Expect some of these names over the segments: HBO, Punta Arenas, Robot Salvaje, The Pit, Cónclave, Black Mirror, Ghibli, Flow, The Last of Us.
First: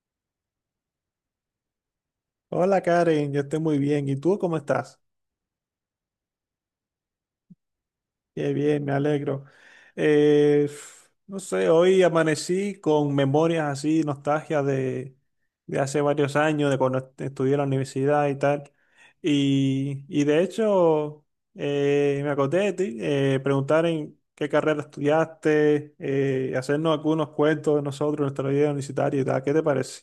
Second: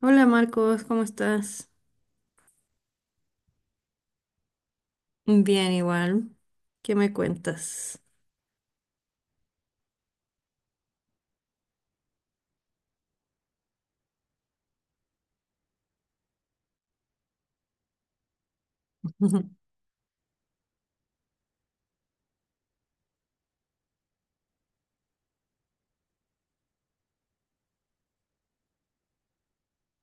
Hola Marcos, ¿cómo estás? Hola Karen, yo estoy muy bien. ¿Y tú cómo estás? Bien, igual. ¿Qué me cuentas? Qué bien, me alegro. No sé, hoy amanecí con memorias así, nostalgia de hace varios años, de cuando estudié en la universidad y tal. Y de hecho, me acordé de ti, preguntar en qué carrera estudiaste, hacernos algunos cuentos de nosotros, nuestra vida universitaria y tal. ¿Qué te parece?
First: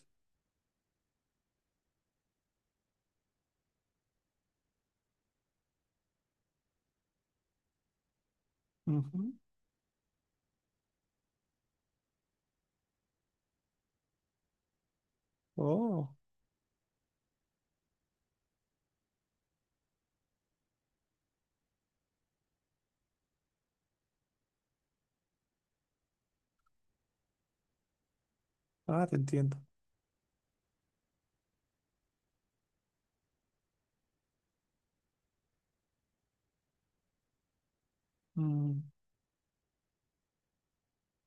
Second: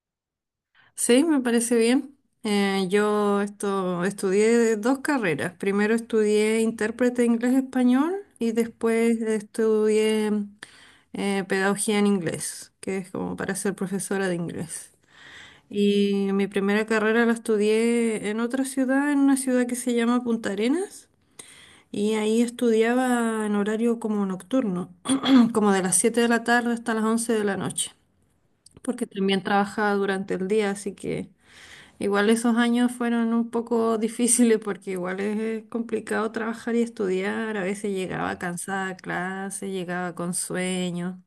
Sí, me parece bien. Yo esto, estudié dos carreras. Primero estudié intérprete inglés-español y después Ujú. estudié pedagogía en inglés, que es como para ser profesora de inglés. Oh, Y mi primera carrera la estudié en otra ciudad, en una ciudad que se llama Punta Arenas. Y ahí estudiaba en horario como nocturno, como de las 7 de la tarde hasta las 11 de la noche, porque ah, te también entiendo. trabajaba durante el día, así que igual esos años fueron un poco difíciles porque igual es complicado trabajar y estudiar, a veces llegaba Mm, cansada a clase, llegaba con sueño,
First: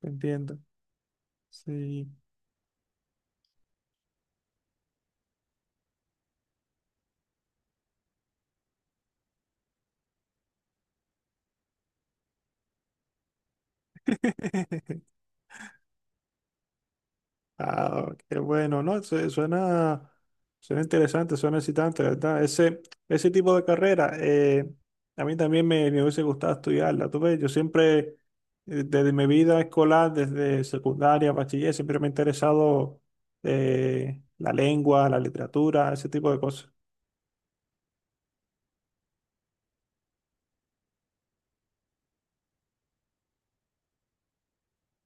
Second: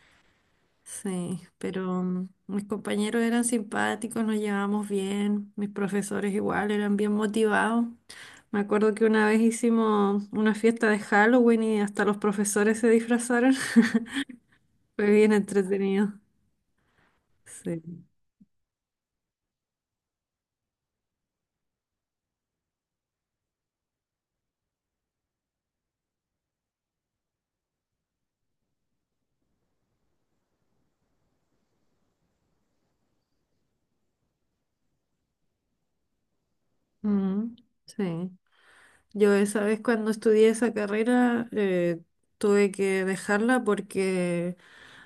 te entiendo. sí, pero Sí. Mis compañeros eran simpáticos, nos llevábamos bien, mis profesores igual eran bien motivados. Me acuerdo que una vez hicimos una fiesta de Halloween y hasta los profesores se disfrazaron. Fue bien entretenido. Sí. Ah, qué bueno, ¿no? Suena, suena interesante, suena excitante, ¿la verdad? Ese tipo de carrera, a mí también me hubiese gustado estudiarla. Tú ves, yo siempre, desde mi vida escolar, desde secundaria, bachiller, siempre me ha interesado la lengua, la literatura, ese tipo de cosas. Mm, sí. Yo esa vez cuando estudié esa carrera tuve que dejarla porque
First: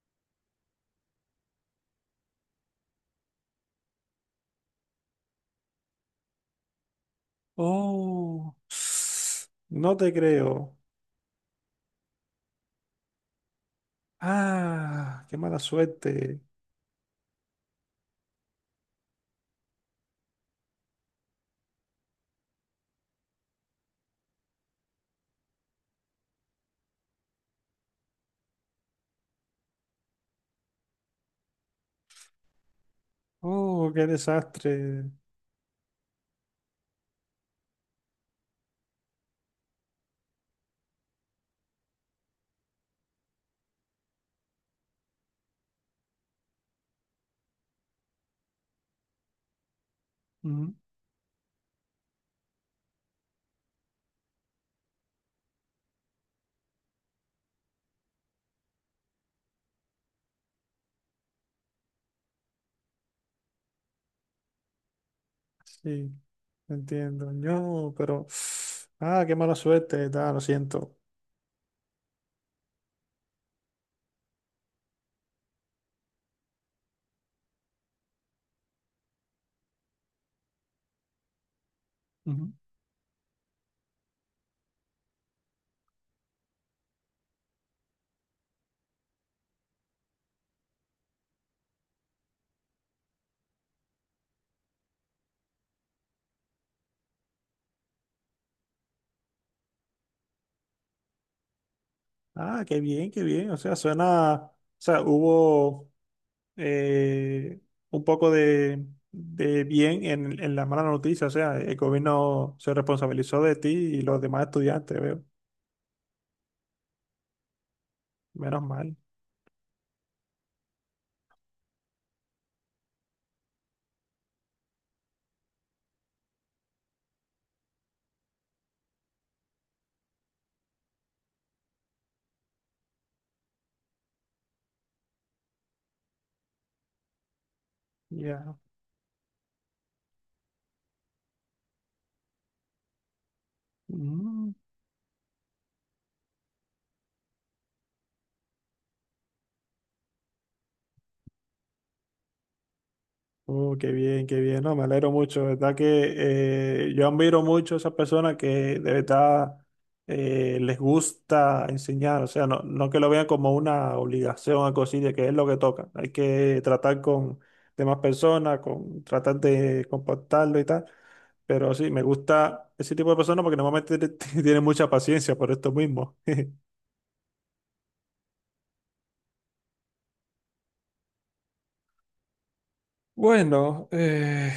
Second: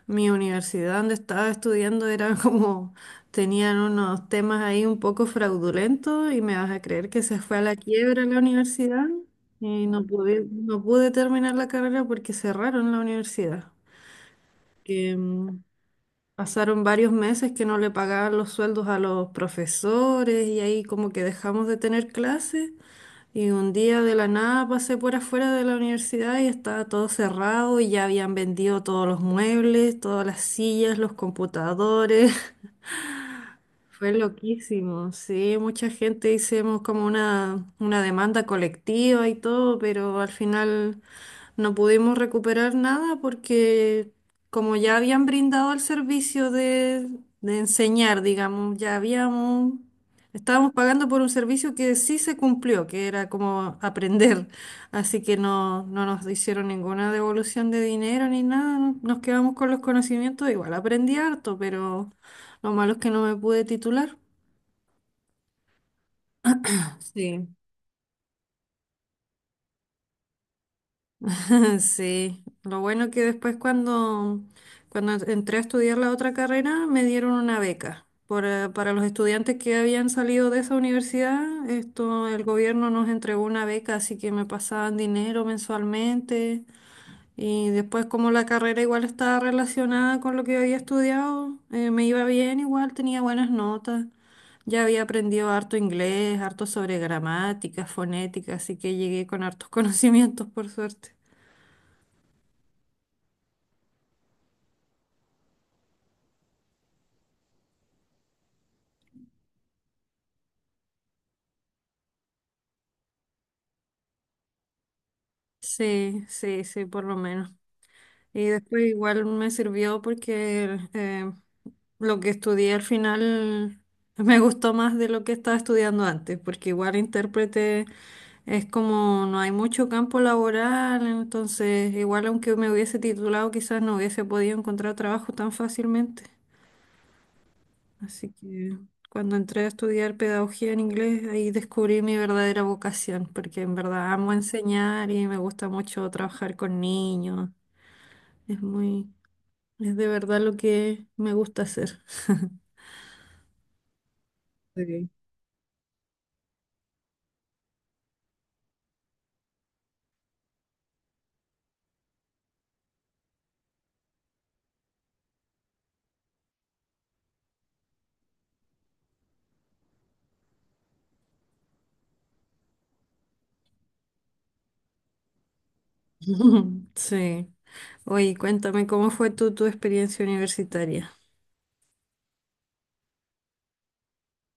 mi universidad donde estaba estudiando era como, tenían unos temas ahí un poco fraudulentos y me vas a creer que se fue a la quiebra la Oh, universidad y no te creo. no pude terminar la carrera porque cerraron la universidad. que Ah, qué mala mm, suerte. Pasaron varios meses que no le pagaban los sueldos a los profesores y ahí como que dejamos de tener clases y un día de la nada pasé por afuera de la universidad y estaba todo cerrado y ya habían vendido todos los muebles, todas las sillas, los computadores. Oh, qué Fue desastre. loquísimo, sí, mucha gente hicimos como una demanda colectiva y todo, pero al final no pudimos recuperar nada porque como ya habían brindado el servicio de enseñar, digamos, estábamos pagando por un servicio que sí se cumplió, que era como aprender, así que no nos hicieron ninguna devolución de dinero ni nada, nos quedamos con los conocimientos, igual aprendí harto, pero... Lo malo es que no me pude titular. Sí, entiendo. Sí. Ah, qué mala suerte, tal, lo siento. Sí, lo bueno que después cuando entré a estudiar la otra carrera me dieron una beca. Para los estudiantes que habían salido de esa universidad, esto, el Ujú. gobierno nos entregó una beca, así que me pasaban dinero mensualmente. Y después como la carrera igual estaba relacionada con lo que yo había estudiado, me iba bien igual, tenía buenas notas. Ya había aprendido harto inglés, harto sobre gramática, fonética, así que llegué con hartos conocimientos por suerte. Ah, qué bien, qué bien. O sea, suena, o sea, hubo eh, un poco de bien en la mala noticia. O sea, el gobierno se responsabilizó de ti y los demás estudiantes, veo. Sí, sí, sí, por lo menos. Y Menos después mal. igual me sirvió porque lo que estudié al final me gustó más de lo que estaba estudiando antes, porque igual intérprete es como no hay mucho campo laboral, entonces igual aunque me hubiese titulado quizás no hubiese podido encontrar trabajo tan fácilmente. Así Ya. que cuando entré a estudiar pedagogía en inglés, ahí descubrí mi verdadera vocación, porque en verdad amo Mm, enseñar y me gusta mucho trabajar con niños. Es muy, es de verdad lo que me gusta hacer. uh, qué bien, qué bien. No, me Ok. alegro mucho. De verdad que yo admiro mucho a esas personas que de verdad les gusta enseñar. O sea, no, no que lo vean como una obligación a cosilla, que es lo que toca. Hay que tratar con demás personas, con tratar de comportarlo y tal. Pero sí, me gusta ese tipo de personas porque normalmente tienen mucha paciencia por esto mismo. Sí. Oye, cuéntame, ¿cómo fue tu experiencia universitaria? Bueno,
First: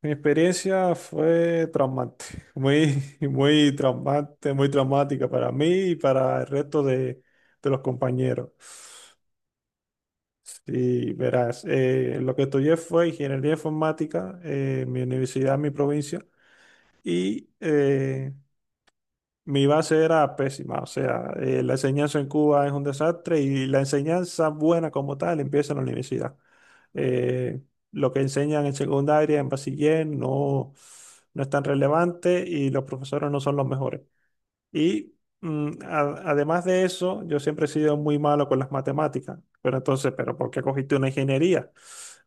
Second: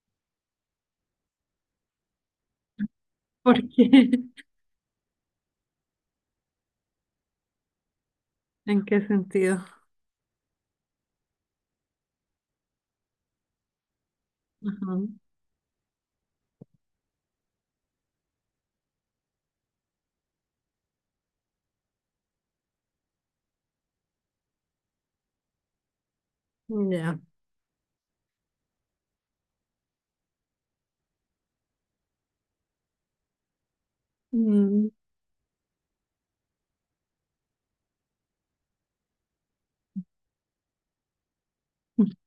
mi experiencia fue traumante, muy, ¿Por muy qué? traumante, muy traumática para mí y para el resto de los compañeros. ¿En qué sentido? Sí, verás, lo que estudié fue ingeniería informática Ajá. en mi universidad, en mi provincia, y mi base era pésima, o sea, la enseñanza en Cuba es un desastre y la enseñanza buena como tal empieza en la universidad. Ya. Eh, lo que enseñan en secundaria, en bachiller, no, no es tan relevante y los profesores no son los mejores. Mm. Y además de eso, yo siempre he sido muy malo con las matemáticas. Pero entonces, ¿pero por qué cogiste una ingeniería?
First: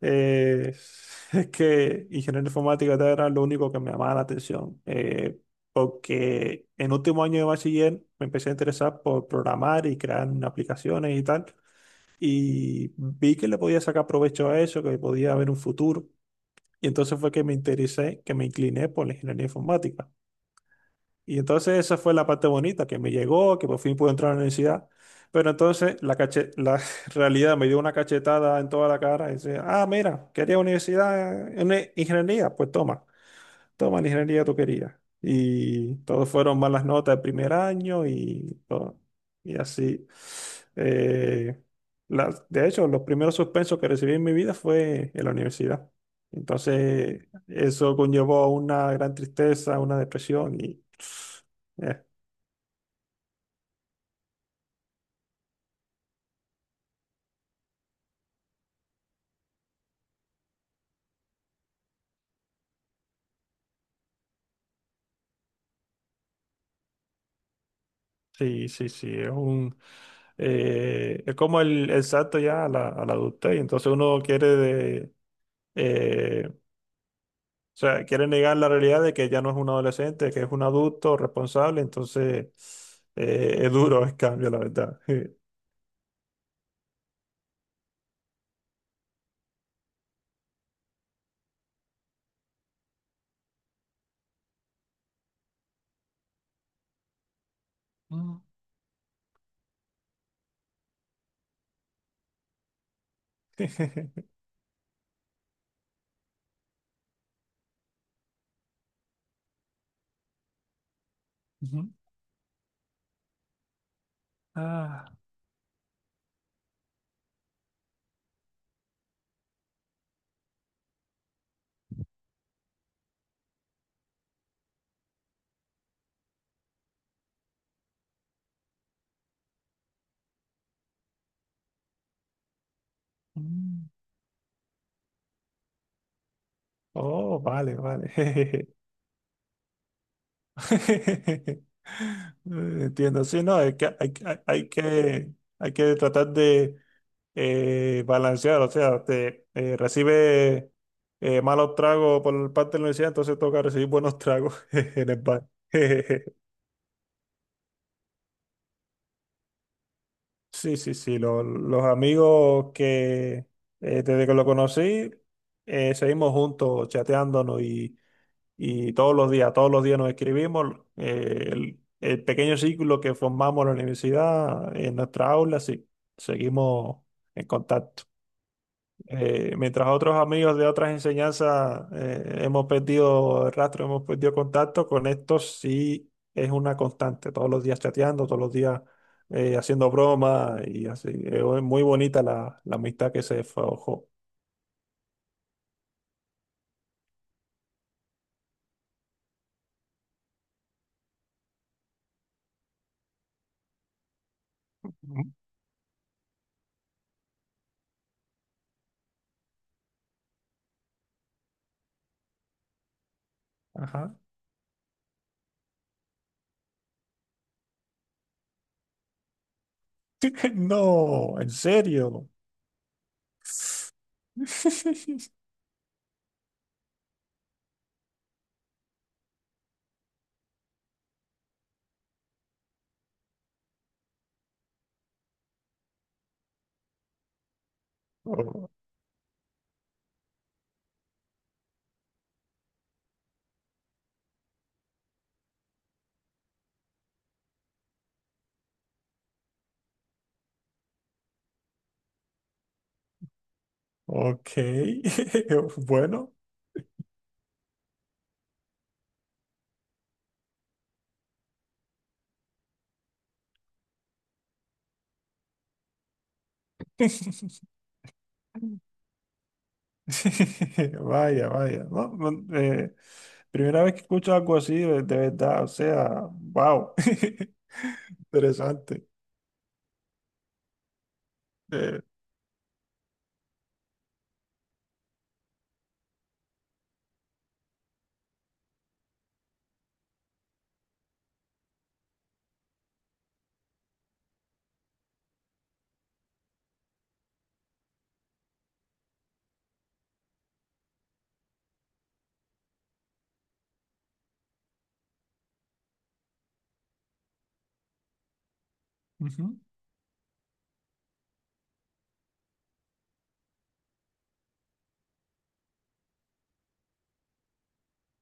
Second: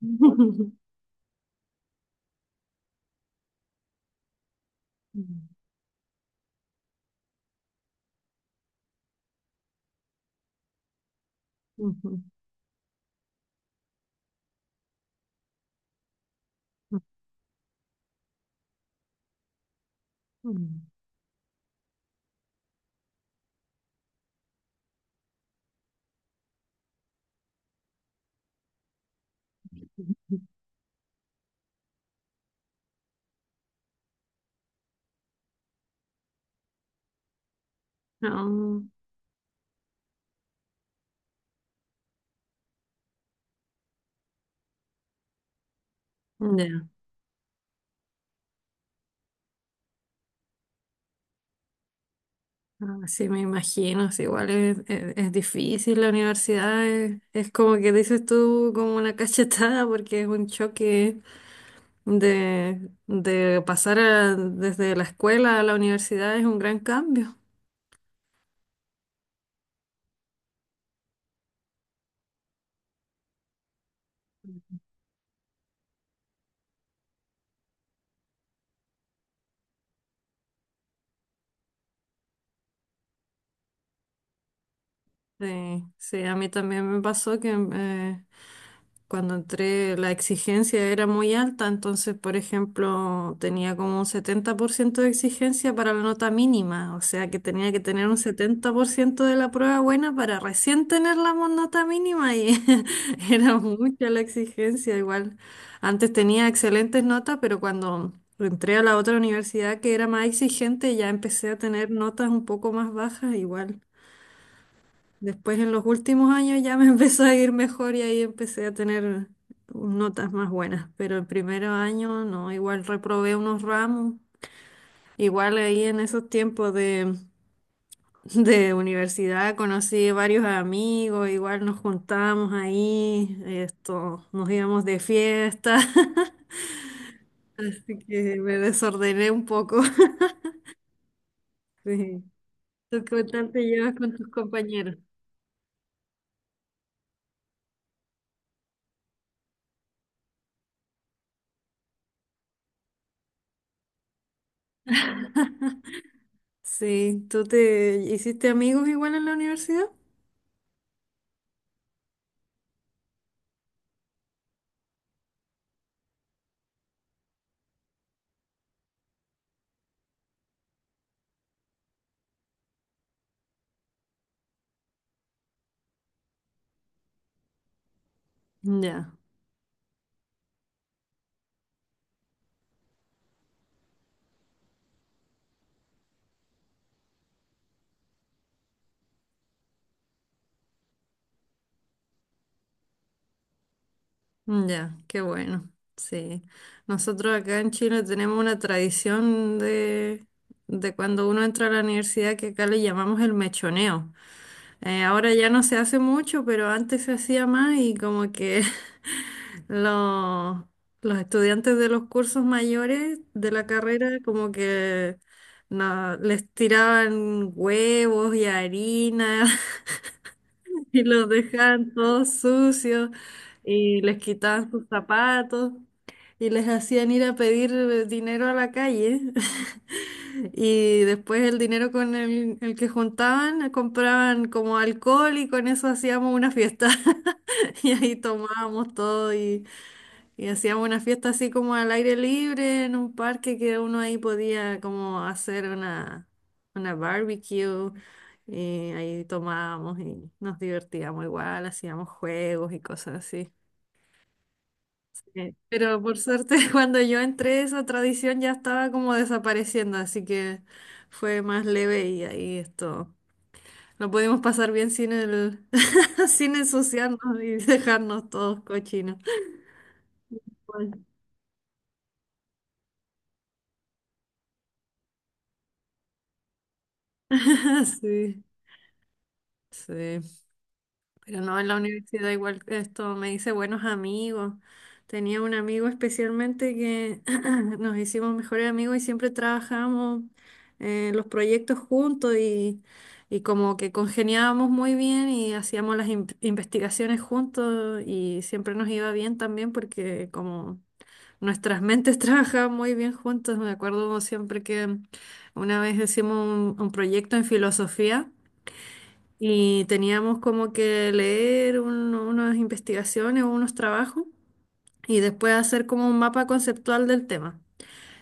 Eh, es que ingeniería informática era lo único que me llamaba la atención. Porque en último año de bachiller me empecé a interesar por programar y crear aplicaciones y tal. Ujú, Y vi que le podía sacar provecho a eso, que podía haber un futuro. Y entonces fue que me interesé, que me incliné por la ingeniería informática. ujú, Y entonces esa fue la parte bonita, que me llegó, que por fin pude entrar a la universidad. Pero entonces la realidad me dio una cachetada en toda la cara y decía, ah, mira, ujú. quería universidad en ingeniería, pues toma toma la ingeniería tú querías. Y todos fueron malas notas de primer año y No, todo. Y así. Eh, de hecho, los primeros suspensos que recibí en mi vida fue en la universidad. ya. Entonces, eso conllevó a una gran tristeza, una depresión y... eh, Ah, sí, me imagino, sí, igual es, es difícil la universidad, es como que dices tú, como una cachetada, porque es un choque de pasar desde la escuela a la universidad, es un gran cambio. sí, sí, es un es como el salto ya a la adultez, y entonces uno quiere eh, o sea, quiere negar la realidad de que ya no es un adolescente, que es un adulto responsable, entonces es duro el cambio, la verdad. Sí, sí, a mí también me pasó que cuando entré la exigencia era muy alta, entonces, por ejemplo, tenía como un 70% de exigencia para la nota mínima, o sea que tenía que tener un Mm, 70% de la prueba buena para recién tener la nota mínima y era mucha la exigencia igual. Antes tenía excelentes notas, pero cuando entré a la otra universidad que era más exigente, ya empecé a ujú. tener notas un poco más bajas igual. Ah, Después en los últimos años ya me empezó a ir mejor y ahí empecé a tener notas más buenas, pero el primer año no, igual reprobé unos ramos, igual ahí en esos tiempos de universidad conocí varios amigos, igual nos juntábamos ahí, mm. esto, nos íbamos de fiesta, Oh, vale, así vale. que me desordené un poco. Sí. ¿Tú qué Entiendo, sí, tal no, te llevas con tus compañeros? Hay que tratar de balancear, o sea, te recibe malos tragos por parte de la universidad, entonces toca recibir buenos tragos en el bar. Sí, ¿tú te hiciste amigos igual en la universidad? Sí, sí, sí, los amigos que desde que lo conocí, seguimos juntos chateándonos y todos los días nos escribimos. El el pequeño círculo que formamos en la universidad, en nuestra aula, sí, seguimos en contacto. Ya. Mientras otros amigos de otras enseñanzas hemos perdido el rastro, hemos perdido contacto, con estos sí es una constante, todos los días chateando, todos los días haciendo bromas y así. Es muy bonita la, la amistad que se forjó. Mm, ya, qué bueno. Sí. Nosotros acá en Chile tenemos una tradición de cuando uno entra a la universidad que acá le llamamos el mechoneo. Ujú. Ahora ya no se hace mucho, pero antes se hacía más y como que los, los estudiantes de los cursos mayores de la Ajá. carrera como que no, les tiraban huevos y harina y los No, en dejaban serio. todos sucios y les quitaban sus zapatos y les hacían ir a pedir dinero a la calle. Y después el dinero con el que juntaban compraban como alcohol y con eso hacíamos una fiesta. Y ahí O- tomábamos todo y hacíamos una fiesta así como al aire libre en un parque que uno ahí podía como hacer una barbecue y ahí tomábamos y nos divertíamos igual, hacíamos juegos y cosas así. Ok, Pero por bueno. suerte cuando yo entré esa tradición ya estaba como desapareciendo, así que fue más leve y ahí esto. Lo pudimos pasar bien sin sin ensuciarnos y dejarnos todos cochinos. Bueno. Vaya, vaya. No, no, eh, primera vez que escucho algo así, de verdad, o sea, wow. Sí, Interesante. sí. Pero no, en la Eh, universidad igual esto me hice buenos amigos. Tenía un amigo especialmente que nos hicimos mejores amigos y siempre trabajamos en los proyectos juntos y como que congeniábamos muy bien y hacíamos las investigaciones juntos y siempre nos iba bien también porque como nuestras mentes trabajaban muy bien juntos, me acuerdo siempre que una vez hicimos un proyecto en filosofía ujú. y teníamos como que leer unas investigaciones o unos trabajos y después hacer como un mapa conceptual del tema.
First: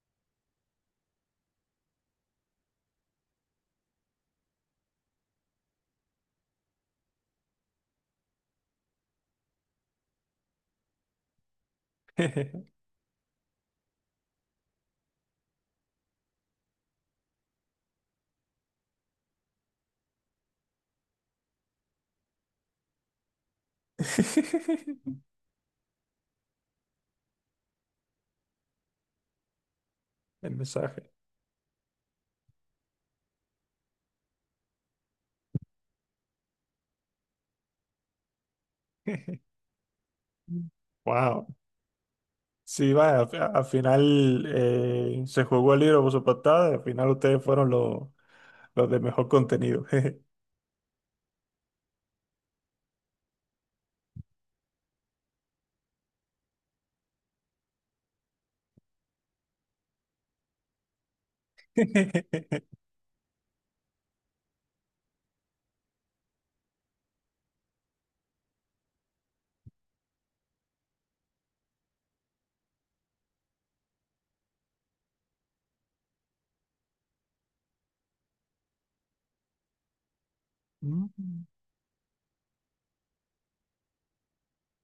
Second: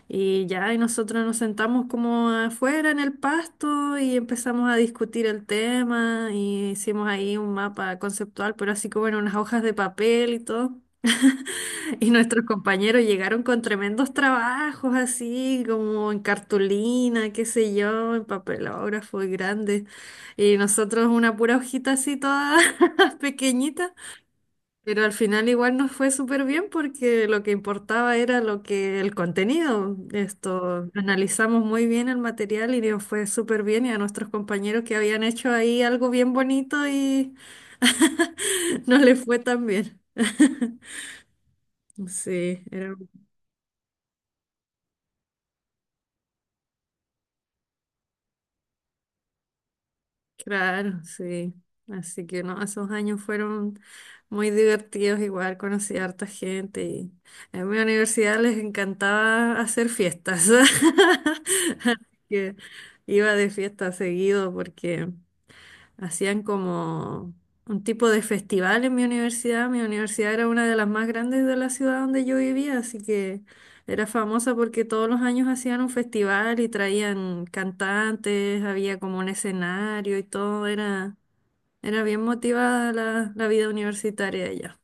Y ya, y nosotros nos sentamos como afuera en el pasto y empezamos a discutir el tema y hicimos ahí un mapa conceptual, pero así como en unas hojas de papel y todo. Y nuestros compañeros llegaron con tremendos trabajos así, como en cartulina, qué sé yo, en papelógrafo y grandes. Y nosotros una pura hojita así toda pequeñita. Pero al final igual nos fue súper bien porque lo que importaba era lo que el contenido. El Esto, mensaje. analizamos muy bien el material y nos fue súper bien. Y a nuestros compañeros que habían hecho ahí algo bien bonito y no les fue tan bien. Wow. Sí, Sí, era vaya, al final se jugó el libro por su portada, y al final ustedes fueron los de mejor contenido. claro, sí. Así que no, esos años fueron muy divertidos, igual conocí a harta gente y en mi universidad les encantaba hacer fiestas. Así que iba de fiesta seguido porque hacían como un tipo de festival en mi universidad. Mi universidad era una de las más grandes de la ciudad donde yo vivía, así que era famosa porque todos los años hacían un festival y traían cantantes, había como un escenario y todo. Era, Mm. era bien motivada la vida universitaria allá.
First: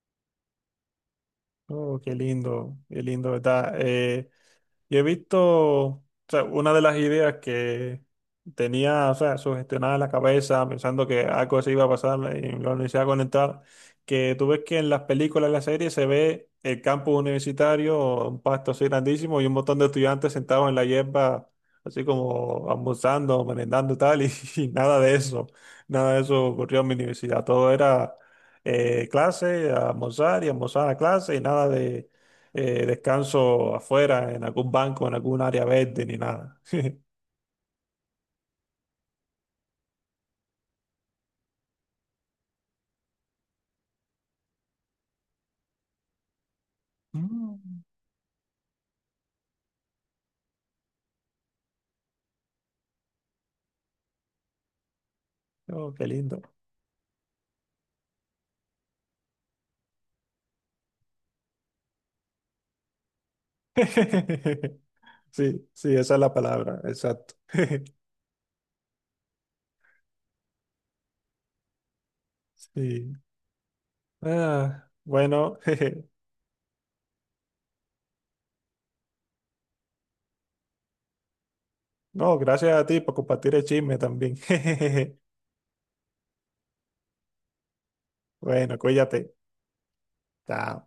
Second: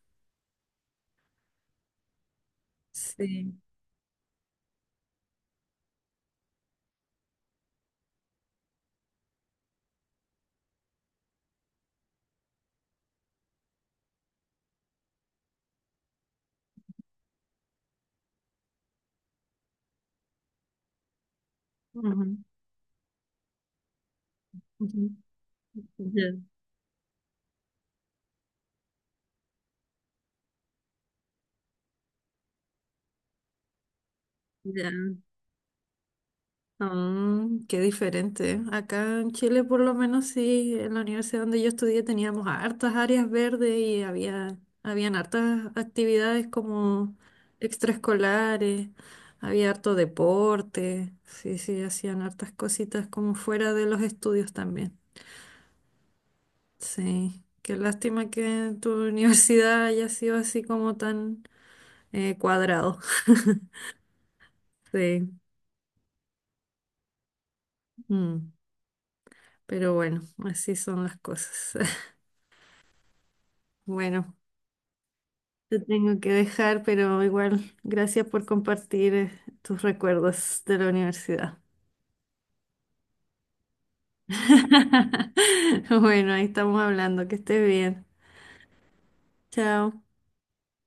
Oh, qué lindo, Sí. ¿verdad? Y he visto, o sea, una de las ideas que tenía, o sea, sugestionada en la cabeza, pensando que algo así iba a pasar en la universidad a conectar, que tú ves que en las películas, en las series, se ve el campus universitario, un pasto así grandísimo y un montón de estudiantes sentados en la hierba, así Ujú, como almorzando, merendando y tal, y, y nada ujú. de eso, nada de Ya, eso ocurrió en mi universidad. Todo era clase, almorzar y almorzar a clase y nada descanso afuera, en algún ya. banco, en algún área verde, ni nada. Mm, qué diferente. Acá en Chile, por lo menos, sí, en la universidad donde yo estudié teníamos hartas áreas verdes y habían hartas actividades como Mm, extraescolares, había harto deporte, sí, sí, hacían hartas cositas como fuera de los estudios también. oh, qué lindo. Sí, qué lástima que tu universidad haya sido así como tan cuadrado. Sí, Sí, sí, esa es la palabra, exacto. mm, pero bueno, así son las cosas. Sí. Bueno. Ah, bueno, Te tengo que dejar, pero igual, gracias por compartir tus recuerdos de la universidad. no, gracias a ti por compartir el chisme también. Bueno, ahí estamos hablando, que estés bien. Bueno, cuídate. Chao. Chao.